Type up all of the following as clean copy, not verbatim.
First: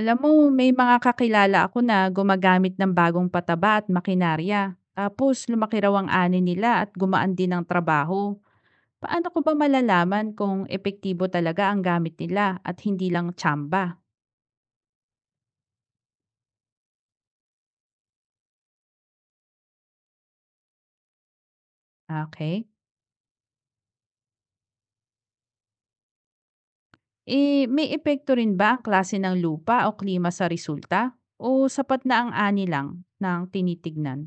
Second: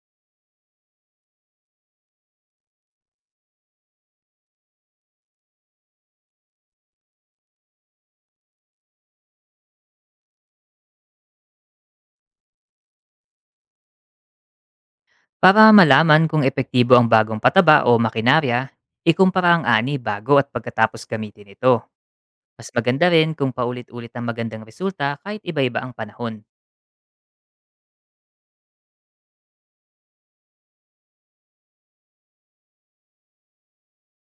Alam mo, may mga kakilala ako na gumagamit ng bagong pataba at makinarya. Tapos lumaki raw ang ani nila at gumaan din ang trabaho. Paano ko ba malalaman kung epektibo talaga ang gamit nila at hindi lang tsamba? Para malaman kung epektibo ang bagong pataba o makinarya, ikumpara ang ani bago at pagkatapos gamitin ito. Okay. Mas maganda rin kung paulit-ulit ang magandang resulta kahit iba-iba ang panahon. Eh, may epekto rin ba ang klase ng lupa o klima sa resulta? O sapat na ang ani lang ng tinitignan?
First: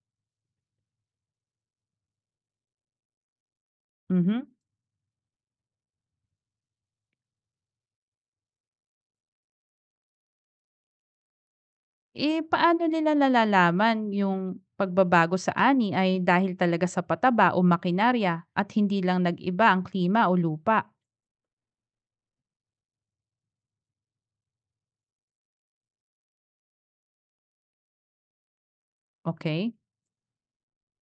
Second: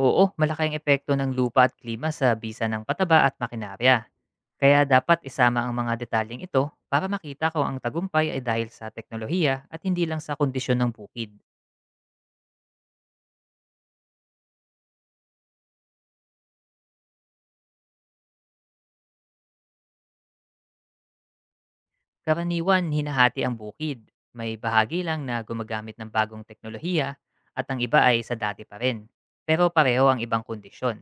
Oo, malaki ang epekto ng lupa at klima sa bisa ng pataba at makinarya. Mhm. Kaya dapat isama ang mga detalyeng ito para makita kung ang tagumpay ay dahil sa teknolohiya at hindi lang sa kondisyon ng bukid. Eh, paano nila nalalaman yung pagbabago sa ani ay dahil talaga sa pataba o makinarya at hindi lang nag-iba ang klima o lupa? Karaniwan hinahati ang bukid. May bahagi lang na gumagamit ng bagong teknolohiya at ang iba ay sa dati pa rin. Pero Okay? pareho ang ibang kondisyon.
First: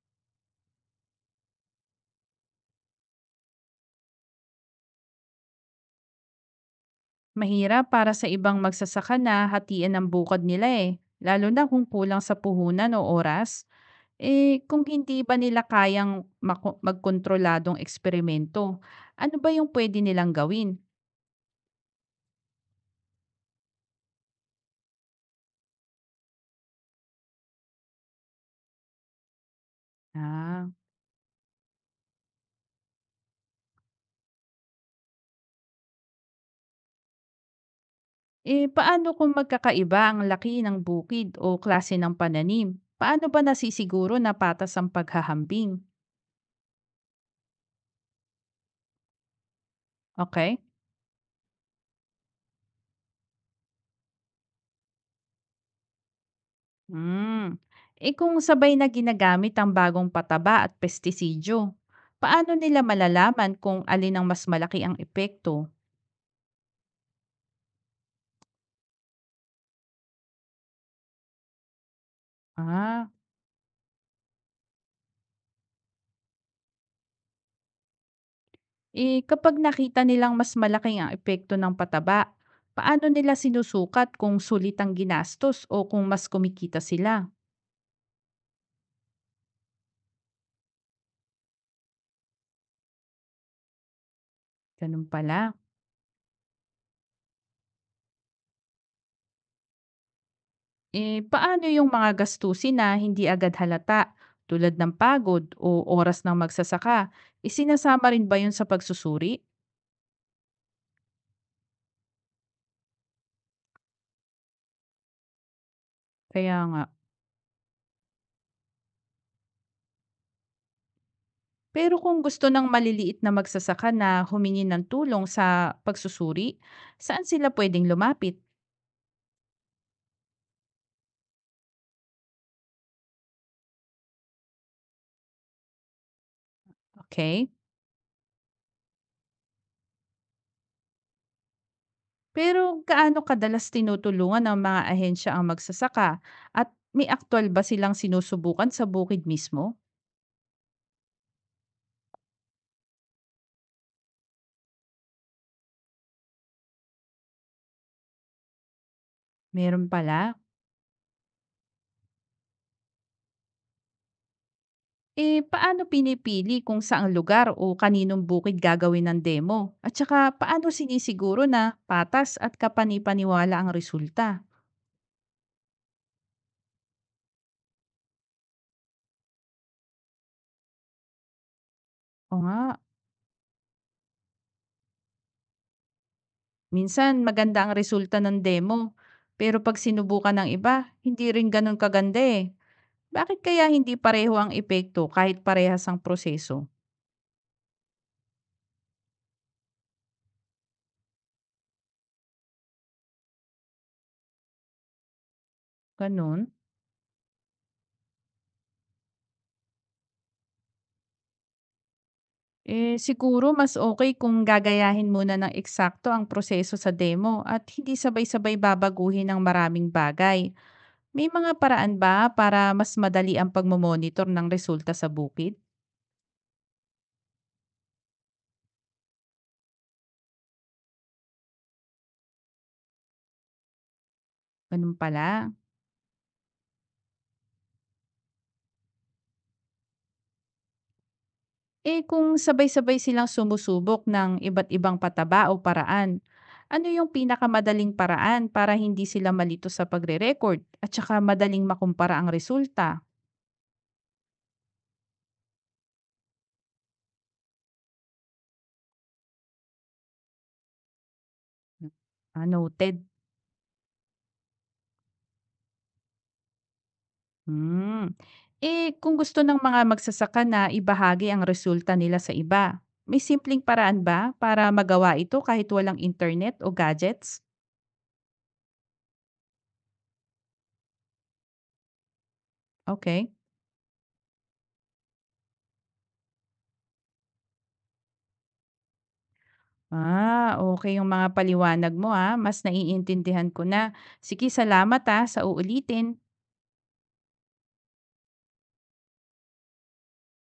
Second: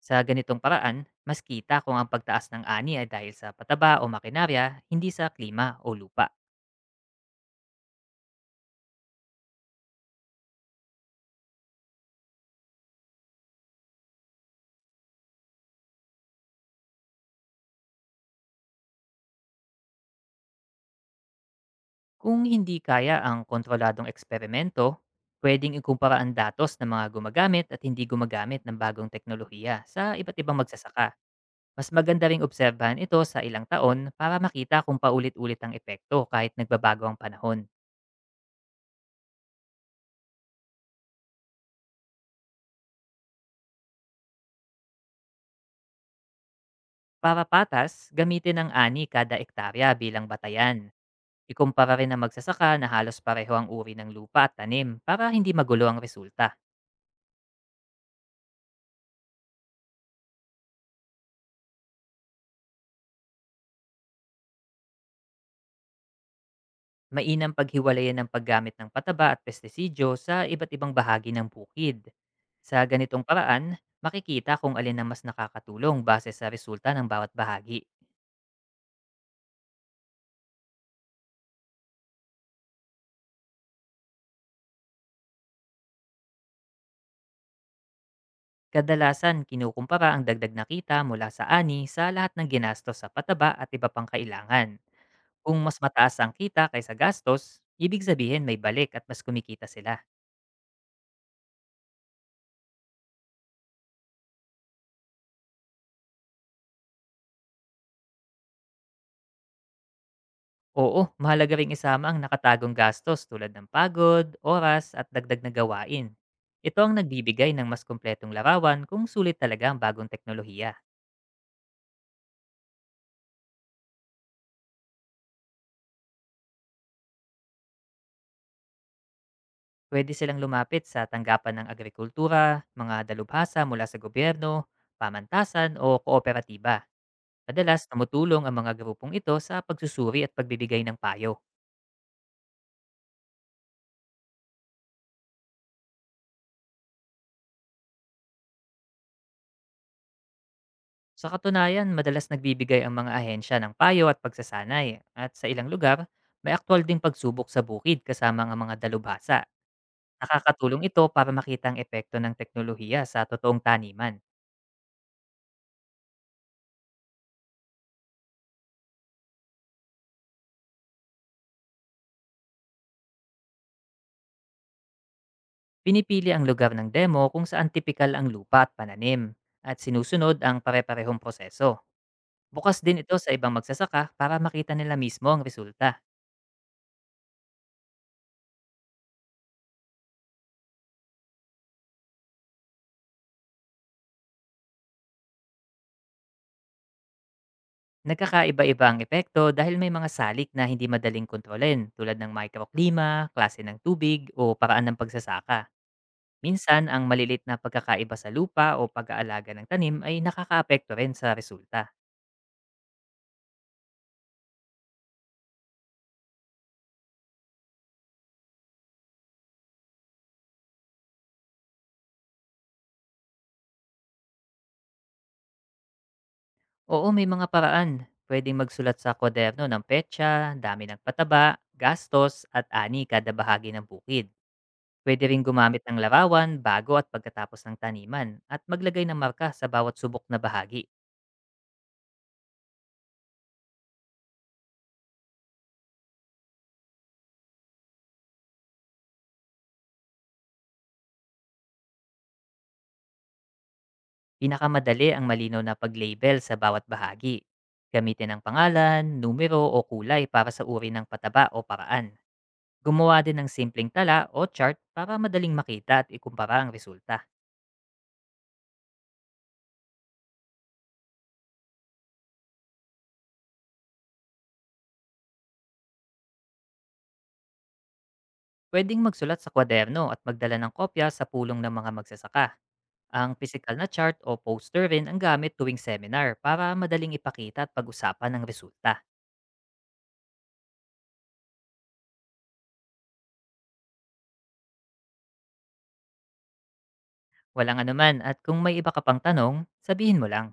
Sa ganitong paraan, mas kita kung ang pagtaas ng ani ay dahil sa pataba o makinarya, hindi sa klima o lupa. Mahirap para sa ibang magsasaka na hatiin ang bukod nila eh, lalo na kung kulang sa puhunan o oras. Eh, kung hindi ba nila kayang magkontroladong eksperimento, ano ba yung pwede nilang gawin? Kung hindi kaya ang kontroladong eksperimento, pwedeng ikumpara ang datos ng mga gumagamit at hindi gumagamit ng bagong teknolohiya sa iba't ibang Ah. magsasaka. Mas maganda ring obserbahan ito sa ilang taon para makita kung paulit-ulit ang epekto kahit nagbabago ang panahon. Eh, paano kung magkakaiba ang laki ng bukid o klase ng pananim? Paano ba nasisiguro na patas ang paghahambing? Para patas, gamitin ang ani kada ektarya bilang Okay? batayan. Ikumpara rin ang magsasaka na halos pareho ang uri ng lupa at tanim para hindi magulo ang resulta. Hmm. Eh kung sabay na ginagamit ang bagong pataba at pestisidyo, paano nila malalaman kung alin ang mas malaki ang epekto? Mainam paghiwalayan ng paggamit ng pataba at pestisidyo sa iba't ibang bahagi ng bukid. Sa Ah. ganitong paraan, makikita kung alin ang mas nakakatulong base sa resulta ng bawat bahagi. Eh kapag nakita nilang mas malaki ang epekto ng pataba, paano nila sinusukat kung sulit ang ginastos o kung mas kumikita sila? Kadalasan kinukumpara ang dagdag na kita mula sa ani sa lahat ng ginastos sa pataba at iba pang kailangan. Ganun pala. Kung mas mataas ang kita kaysa gastos, ibig sabihin may balik at mas kumikita sila. Eh, paano yung mga gastusin na hindi agad halata, tulad ng pagod o oras ng magsasaka? Isinasama rin ba yun sa pagsusuri? Oo, mahalaga ring isama ang nakatagong gastos tulad ng pagod, oras at dagdag na gawain. Kaya Ito nga. ang nagbibigay ng mas kumpletong larawan kung sulit talaga ang bagong teknolohiya. Pero kung gusto ng maliliit na magsasaka na humingi ng tulong sa pagsusuri, saan sila pwedeng lumapit? Pwede silang lumapit sa tanggapan ng agrikultura, mga dalubhasa mula sa gobyerno, pamantasan o kooperatiba. Okay? Madalas tumutulong ang mga grupong ito sa pagsusuri at pagbibigay ng payo. Pero gaano kadalas tinutulungan ng mga ahensya ang magsasaka? At may aktwal ba silang sinusubukan sa bukid mismo? Sa katunayan, madalas nagbibigay ang mga ahensya ng payo at pagsasanay at sa ilang lugar, may aktwal ding pagsubok sa bukid kasama ang mga dalubhasa. Meron pala? Nakakatulong ito para makita ang epekto ng teknolohiya sa totoong taniman. Eh, paano pinipili kung saang lugar o kaninong bukid gagawin ng demo? At saka, paano sinisiguro na patas at kapani-paniwala ang resulta? Pinipili ang lugar ng demo kung saan tipikal ang lupa at pananim at sinusunod ang pare-parehong proseso. O nga, Bukas din ito sa ibang magsasaka para makita nila mismo ang resulta. minsan maganda ang resulta ng demo, pero pag sinubukan ng iba, hindi rin ganun kaganda eh. Bakit kaya hindi pareho ang epekto kahit parehas ang proseso? Nagkakaiba-iba ang epekto dahil may mga salik na hindi madaling kontrolin tulad ng microklima, klase ng tubig o paraan ng pagsasaka. Ganun? Minsan, ang malilit na pagkakaiba sa lupa o pag-aalaga ng tanim ay nakakaapekto rin sa resulta. Eh, siguro mas okay kung gagayahin muna ng eksakto ang proseso sa demo at hindi sabay-sabay babaguhin ang maraming bagay. May mga paraan ba para mas madali ang pagmo-monitor ng resulta sa bukid? Oo, may mga paraan. Pwedeng magsulat sa kwaderno ng petsa, dami ng pataba, gastos at ani kada bahagi ng bukid. Ganun Pwede rin pala. gumamit ng larawan bago at pagkatapos ng taniman at maglagay ng marka sa bawat subok na bahagi. Eh kung sabay-sabay silang sumusubok ng iba't ibang pataba o paraan, ano yung pinakamadaling paraan para hindi sila malito sa pagre-record at saka madaling makumpara ang resulta? Pinakamadali ang malinaw na pag-label sa bawat bahagi. Gamitin ang pangalan, numero o kulay para sa uri ng pataba o paraan. Ah, noted. Gumawa din ng simpleng tala o chart para madaling makita at ikumpara ang resulta. Hmm. Eh kung gusto ng mga magsasaka na ibahagi ang resulta nila sa iba, may simpleng paraan ba para magawa ito kahit walang internet o gadgets? Pwedeng magsulat sa kwaderno at magdala ng kopya sa pulong ng mga magsasaka. Okay. Ang physical na chart o poster rin ang gamit tuwing seminar para madaling ipakita at pag-usapan ang resulta. Ah, okay yung mga paliwanag mo, mas naiintindihan ko na. Sige salamat, sa uulitin. Walang anuman at kung may iba ka pang tanong, sabihin mo lang.